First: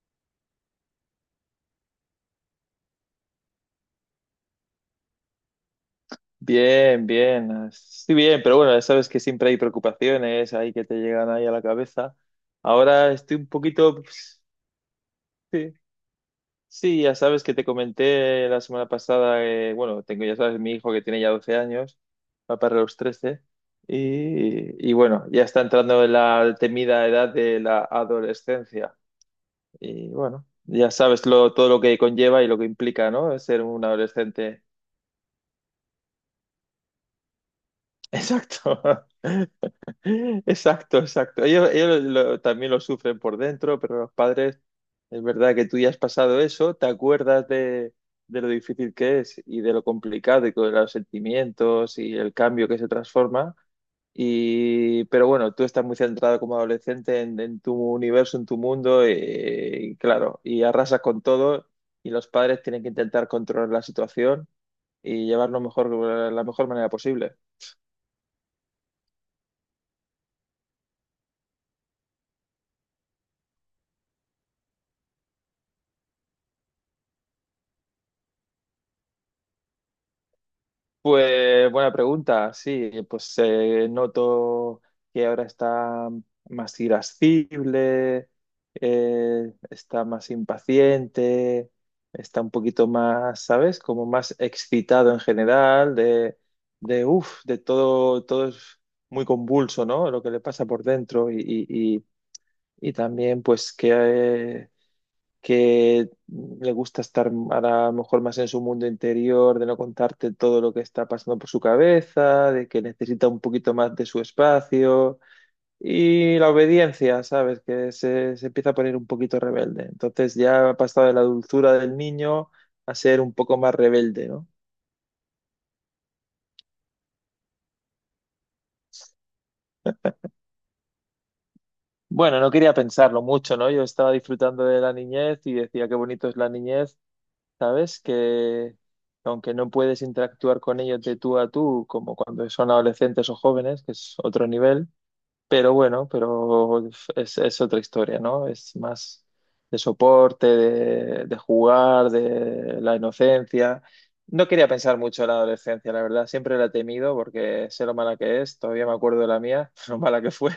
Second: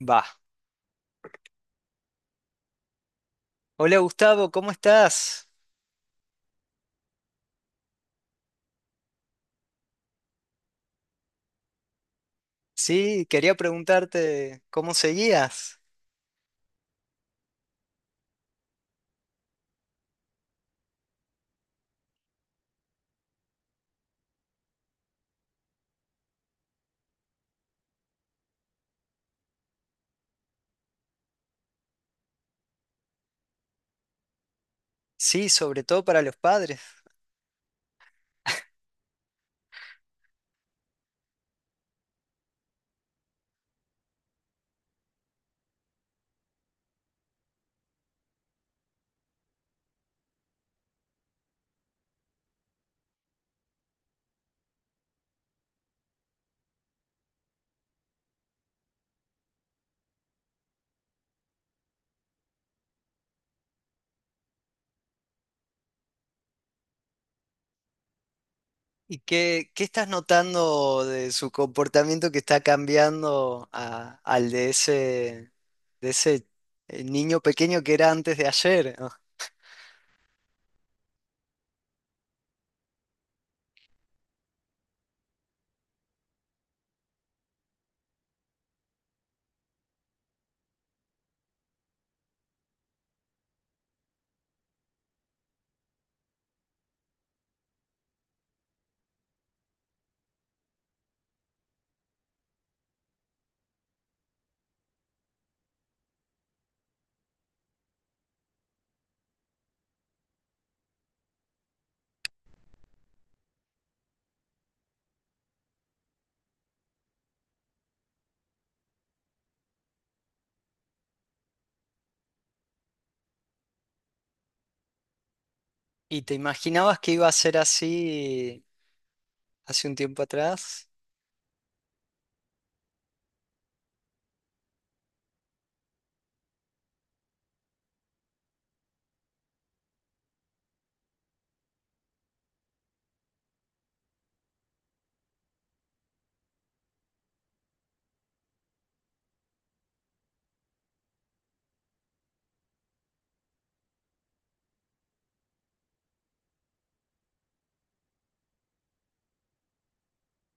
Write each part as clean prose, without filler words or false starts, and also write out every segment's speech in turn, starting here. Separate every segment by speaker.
Speaker 1: Va. Hola, Gustavo, ¿cómo estás?
Speaker 2: Bien, bien, estoy bien, pero bueno, ya sabes que siempre hay preocupaciones ahí que te llegan ahí a la cabeza. Ahora
Speaker 1: Sí,
Speaker 2: estoy un
Speaker 1: quería
Speaker 2: poquito, pues,
Speaker 1: preguntarte cómo
Speaker 2: sí,
Speaker 1: seguías.
Speaker 2: sí, ya sabes que te comenté la semana pasada, bueno, tengo, ya sabes, mi hijo que tiene ya 12 años, va para los 13 y bueno, ya está entrando en la temida edad de la adolescencia. Y bueno, ya sabes todo lo que conlleva y lo que implica, ¿no? Ser un adolescente.
Speaker 1: Sí, sobre todo para los padres.
Speaker 2: Exacto. Exacto, exacto. Ellos también lo sufren por dentro, pero los padres, es verdad que tú ya has pasado eso, te acuerdas de lo difícil que es y de lo complicado y con los sentimientos y el cambio que se transforma. Y, pero bueno, tú estás muy centrado como adolescente en tu universo, en tu mundo, y claro, y arrasas con todo y los padres tienen que intentar controlar la situación y llevarlo mejor, la mejor manera posible.
Speaker 1: ¿Y qué estás notando de su comportamiento que está cambiando al de ese niño pequeño que era antes de ayer, ¿no?
Speaker 2: Pues buena pregunta, sí, pues noto que ahora está más irascible, está más impaciente, está un poquito más, ¿sabes? Como más excitado en general, de uff, de todo, todo es muy convulso, ¿no? Lo que le pasa por dentro y- y también pues que le gusta estar ahora a lo mejor más en su mundo interior, de no contarte todo lo que está pasando por su cabeza, de que necesita un poquito más de su espacio y la obediencia, ¿sabes? Que se empieza a poner un poquito rebelde. Entonces ya ha pasado de la dulzura del niño a ser un poco más rebelde, ¿no?
Speaker 1: ¿Y te imaginabas que iba a ser así hace un tiempo atrás?
Speaker 2: Bueno, no quería pensarlo mucho, ¿no? Yo estaba disfrutando de la niñez y decía qué bonito es la niñez, ¿sabes? Que aunque no puedes interactuar con ellos de tú a tú, como cuando son adolescentes o jóvenes, que es otro nivel, pero bueno, pero es otra historia, ¿no? Es más de soporte, de jugar, de la inocencia. No quería pensar mucho en la adolescencia, la verdad, siempre la he temido porque sé lo mala que es, todavía me acuerdo de la mía, lo mala que fue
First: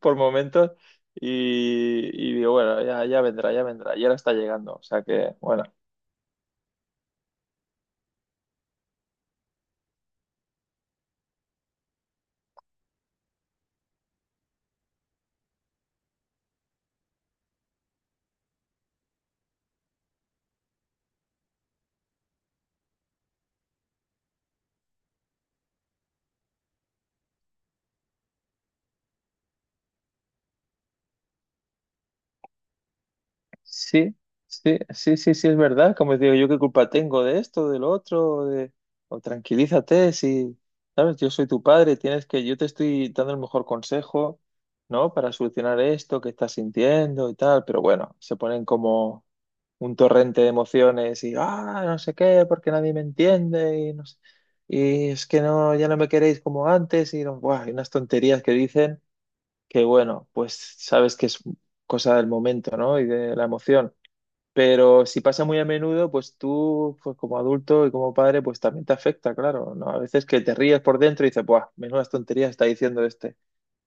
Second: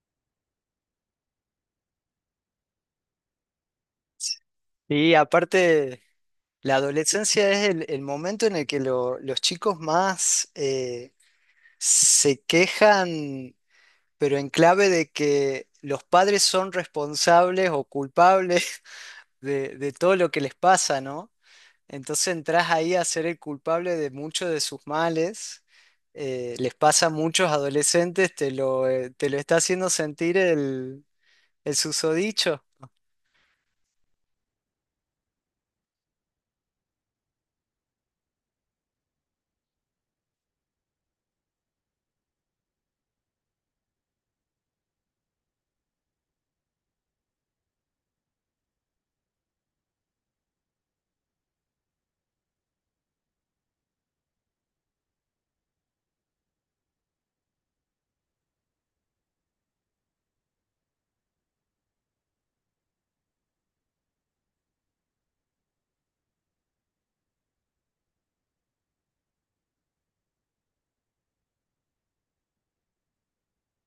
Speaker 2: por momentos, y digo, bueno, ya, ya vendrá, y ahora está llegando, o sea
Speaker 1: Y
Speaker 2: que, bueno.
Speaker 1: aparte, la adolescencia es el momento en el que los chicos más... se quejan, pero en clave de que los padres son responsables o culpables de todo lo que les pasa, ¿no? Entonces entras ahí a ser el culpable de muchos de sus males. Les pasa a muchos adolescentes, te lo está haciendo sentir el susodicho.
Speaker 2: Sí, sí, sí, sí, sí, es verdad. Como digo, yo qué culpa tengo de esto, del otro, de... o tranquilízate, si, sabes, yo soy tu padre, tienes que, yo te estoy dando el mejor consejo, ¿no? Para solucionar esto que estás sintiendo y tal, pero bueno, se ponen como un torrente de emociones y, ah, no sé qué, porque nadie me entiende y no y es que no, ya no me queréis como antes buah, hay unas tonterías que dicen que, bueno, pues sabes que es cosa del momento, ¿no? Y de la emoción. Pero si pasa muy a menudo, pues tú, pues como adulto y como padre, pues también te afecta, claro, ¿no? A veces que te ríes por dentro y dices, ¡buah! Menudas tonterías está diciendo este.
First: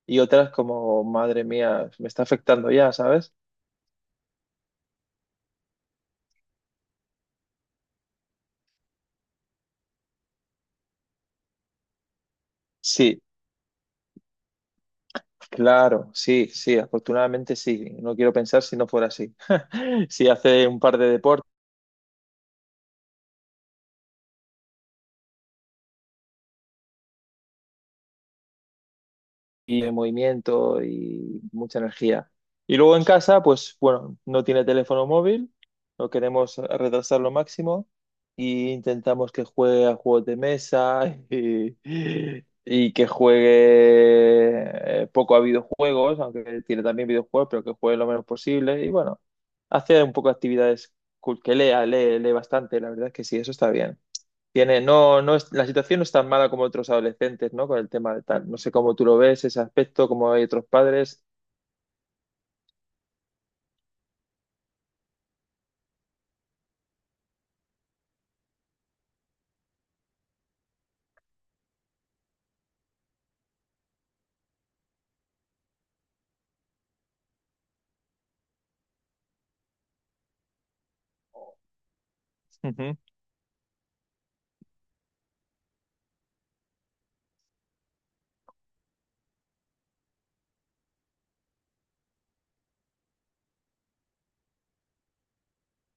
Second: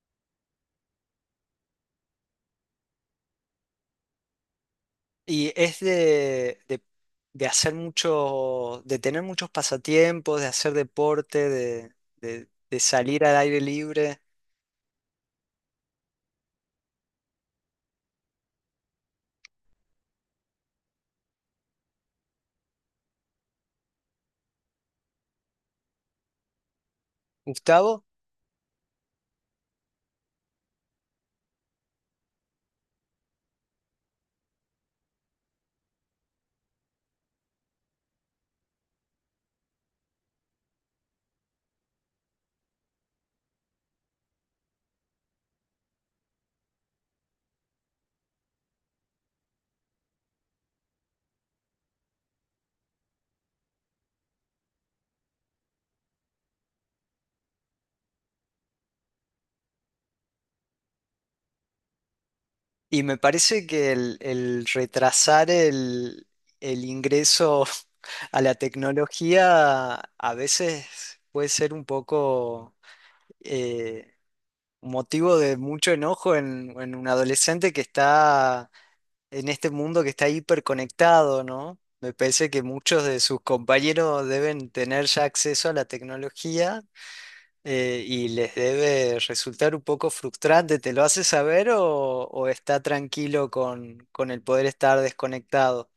Speaker 2: Y otras como, madre mía, me está afectando ya, ¿sabes?
Speaker 1: Y es de hacer mucho, de tener muchos pasatiempos, de hacer deporte, de
Speaker 2: Sí,
Speaker 1: salir al aire libre.
Speaker 2: claro, sí, sí, afortunadamente sí. No quiero pensar si no fuera así. Si hace un par de deportes
Speaker 1: Gustavo.
Speaker 2: y el movimiento y mucha energía. Y luego en casa, pues bueno, no tiene teléfono móvil, lo queremos retrasar lo máximo y intentamos que juegue a juegos de mesa y que juegue poco a videojuegos, aunque tiene también videojuegos, pero que juegue lo menos posible. Y bueno, hace un poco de actividades cool, que lea, lee, lee bastante, la verdad es que sí, eso está bien. Tiene, no, no es, la situación no es tan mala como otros adolescentes, ¿no? Con el tema de tal. No sé cómo tú lo ves, ese aspecto, cómo hay otros padres.
Speaker 1: Y me parece que el retrasar el ingreso a la tecnología a veces puede ser un poco eh, motivo de mucho enojo en un adolescente que está en este mundo que está hiperconectado, ¿no? Me parece que
Speaker 2: Ujú.
Speaker 1: muchos de sus compañeros deben tener ya acceso a la tecnología, y les debe resultar un poco frustrante. ¿Te lo hace saber o está tranquilo con el poder estar desconectado?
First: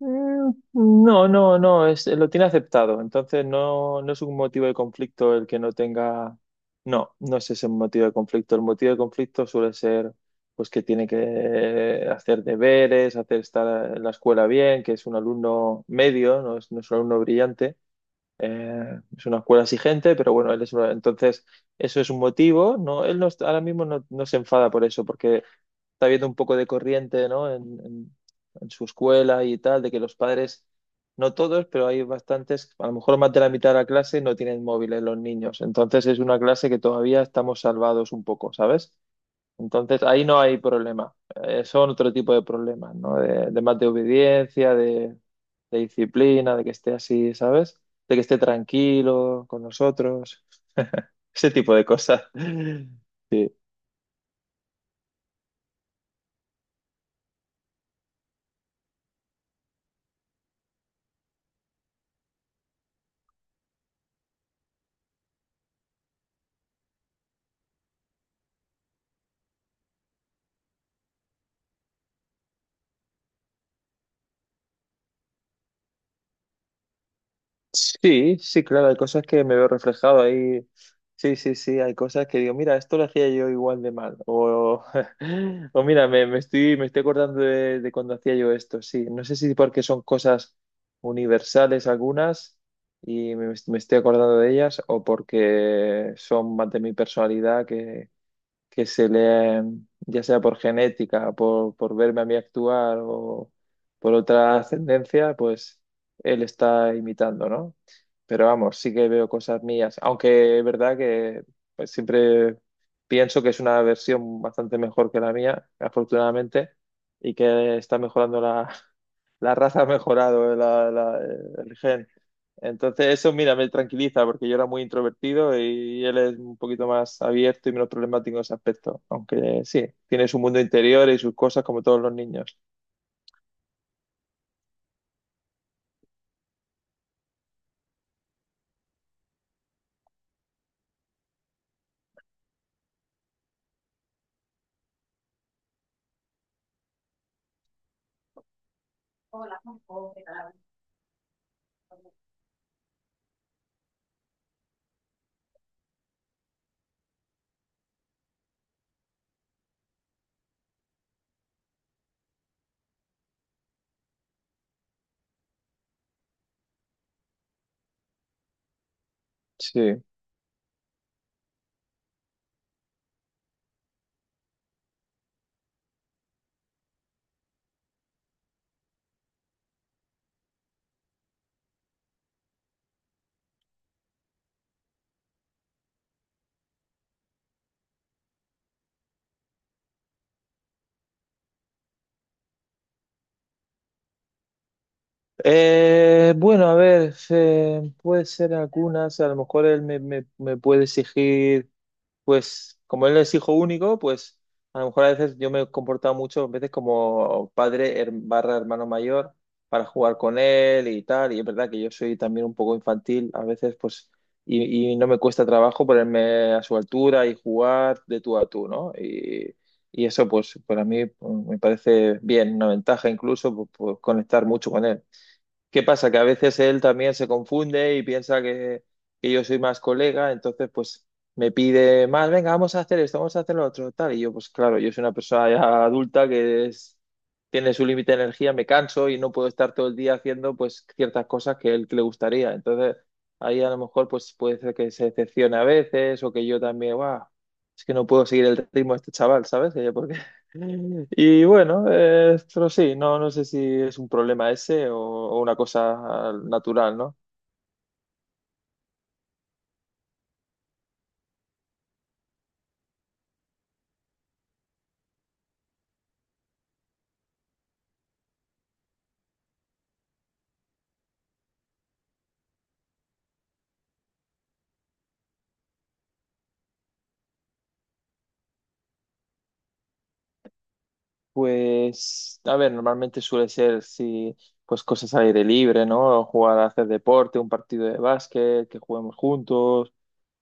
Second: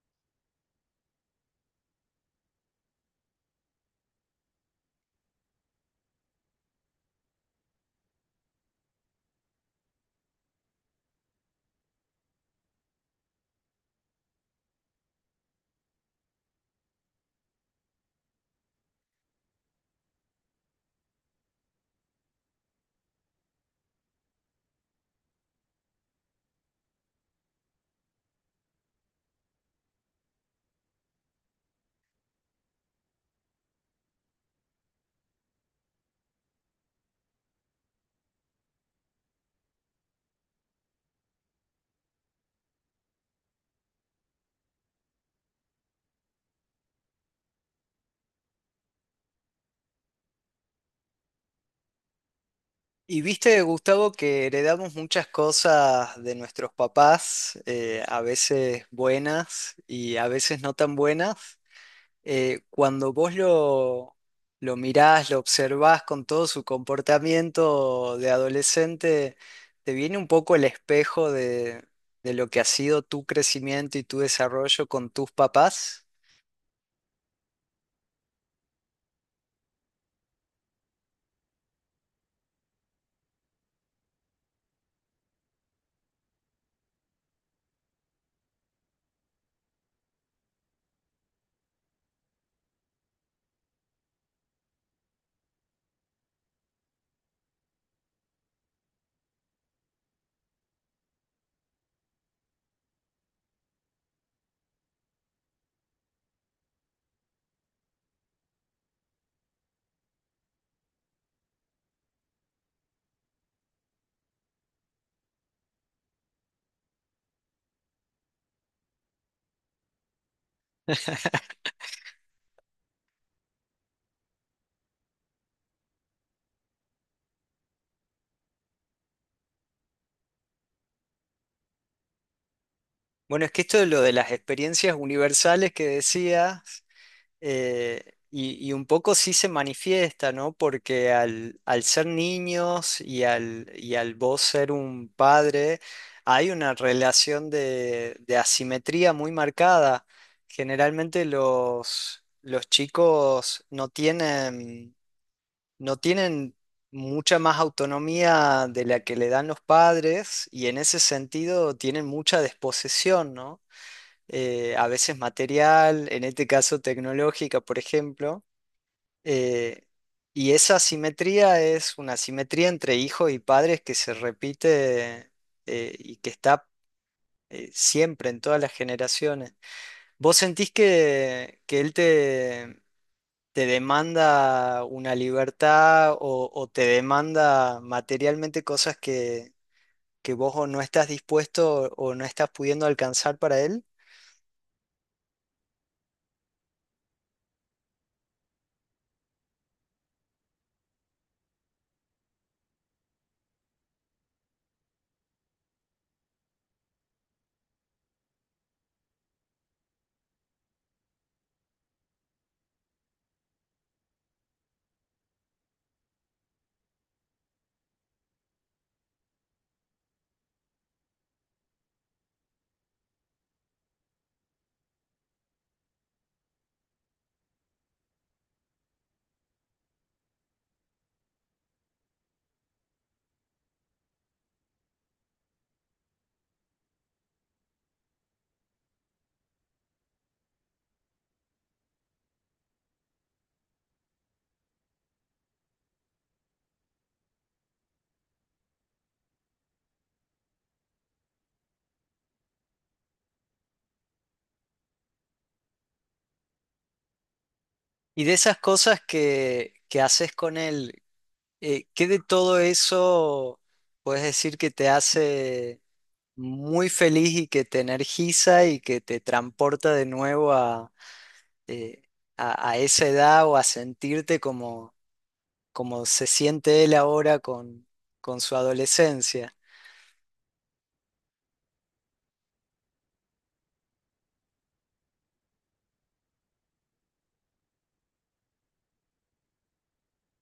Speaker 2: Mm, no, no, no, es, lo tiene aceptado. Entonces no, no es un motivo de conflicto el que no tenga. No, no es ese motivo de conflicto. El motivo de conflicto suele ser pues que tiene que hacer deberes, hacer estar en la escuela bien, que es un alumno medio, no es, no es un alumno brillante. Es una escuela exigente, pero bueno, él es entonces eso es un motivo, ¿no? Él no, ahora mismo no, no se enfada por eso, porque está habiendo un poco de corriente, ¿no? En su escuela y tal, de que los padres, no todos, pero hay bastantes, a lo mejor más de la mitad de la clase no tienen móviles los niños. Entonces es una clase que todavía estamos salvados un poco, ¿sabes? Entonces ahí no hay problema. Son otro tipo de problemas, ¿no? De más de obediencia, de disciplina, de que esté así, ¿sabes? De que esté tranquilo con nosotros, ese tipo de cosas.
Speaker 1: Y
Speaker 2: Sí.
Speaker 1: viste, Gustavo, que heredamos muchas cosas de nuestros papás, a veces buenas y a veces no tan buenas. Cuando vos lo mirás, lo observás con todo su comportamiento de adolescente, te viene un poco el espejo de lo que ha sido tu crecimiento y tu desarrollo con tus papás.
Speaker 2: Sí, sí, claro, hay cosas que me veo reflejado ahí. Sí, sí, sí, hay cosas que digo, mira, esto lo hacía yo igual de mal. O, o mira, me estoy acordando de cuando hacía yo esto. Sí, no sé si porque son cosas universales algunas y me estoy acordando de ellas o porque son más de mi personalidad que se le, ya sea por genética, por verme a mí actuar o por otra ascendencia, pues él está imitando, ¿no? Pero vamos, sí que veo cosas mías, aunque es verdad que pues, siempre pienso que es una versión bastante mejor que la mía, afortunadamente, y que está mejorando la, la raza, ha mejorado el gen. Entonces eso, mira, me tranquiliza porque yo era muy introvertido y él es un poquito más abierto y menos problemático en ese aspecto. Aunque sí, tiene su mundo interior y sus cosas como todos los niños.
Speaker 1: Bueno, es que esto de lo de las experiencias universales que decías, eh, y un poco sí se manifiesta, ¿no? Porque al, al ser niños y al vos ser un padre, hay una relación de asimetría muy marcada. Generalmente los chicos no tienen, no tienen mucha más autonomía de la que le dan los padres, y en ese sentido tienen mucha desposesión, ¿no? A veces material, en este caso tecnológica, por ejemplo. Eh,
Speaker 2: Sí.
Speaker 1: y esa asimetría es una asimetría entre hijos y padres que se repite, y que está siempre en todas las generaciones. ¿Vos sentís que él te demanda una libertad o te demanda materialmente cosas que vos o no estás dispuesto o no estás pudiendo alcanzar para él?
Speaker 2: Bueno, a ver, puede ser algunas, a lo mejor él me puede exigir. Pues como él es hijo único, pues a lo mejor a veces yo me he comportado muchas veces como padre barra hermano mayor para jugar con él y tal, y es verdad que yo soy también un poco infantil a veces, pues, y no me cuesta trabajo ponerme a su altura y jugar de tú a tú, ¿no? Y eso, pues, para mí pues, me parece bien, una ventaja incluso, pues, pues, conectar mucho con él. ¿Qué pasa? Que a veces él también se confunde y piensa que yo soy más colega, entonces pues me pide más, venga, vamos a hacer esto, vamos a hacer lo otro, tal. Y yo, pues claro, yo soy una persona ya adulta que tiene su límite de energía, me canso y no puedo estar todo el día haciendo pues ciertas cosas que él que le gustaría. Entonces ahí a lo mejor pues puede ser que se decepcione a veces o que yo también, guau, es que no puedo seguir el ritmo de este chaval, ¿sabes? Y bueno, pero sí, no, no sé si es un problema ese o una cosa natural, ¿no?
Speaker 1: Y de esas cosas que haces con él, ¿qué de todo eso puedes decir que te hace muy feliz y que te energiza y que te transporta de nuevo eh, a esa edad o a sentirte como, como se siente él ahora con su adolescencia?
Speaker 2: Pues, a ver, normalmente suele ser si, pues cosas al aire libre, ¿no? Jugar a hacer deporte, un partido de básquet, que juguemos juntos,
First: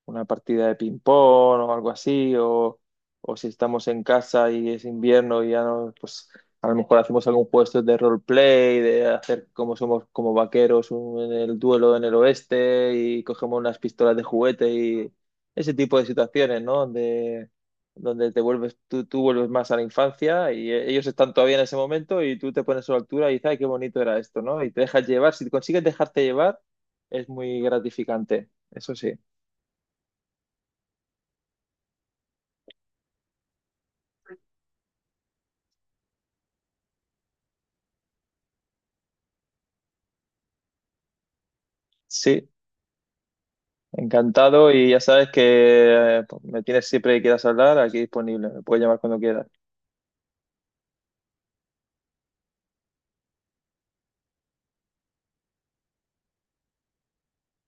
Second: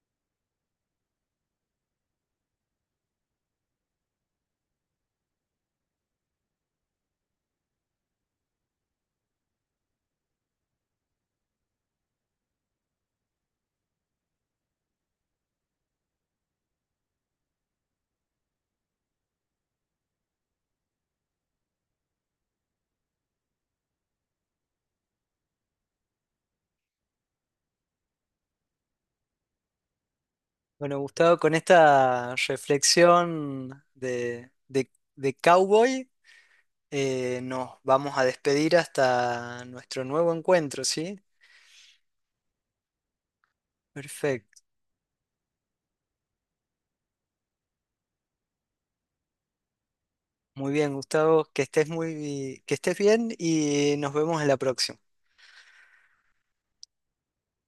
Speaker 2: una partida de ping-pong o algo así, o si estamos en casa y es invierno y ya no, pues a lo mejor hacemos algún juego de estos de roleplay, de hacer como somos como vaqueros en el duelo en el oeste y cogemos unas pistolas de juguete y ese tipo de situaciones, ¿no? Donde, donde te vuelves, tú vuelves más a la infancia y ellos están todavía en ese momento y tú te pones a su altura y dices, ay, qué bonito era esto, ¿no? Y te dejas llevar, si consigues dejarte llevar, es muy gratificante, eso sí.
Speaker 1: Bueno, Gustavo, con esta reflexión de cowboy, nos vamos a despedir hasta nuestro nuevo encuentro, ¿sí?
Speaker 2: Sí,
Speaker 1: Perfecto.
Speaker 2: encantado y ya sabes que pues, me tienes siempre que quieras hablar, aquí disponible, me puedes llamar cuando quieras.
Speaker 1: Muy bien, Gustavo, que estés muy, que estés bien y nos vemos en la próxima.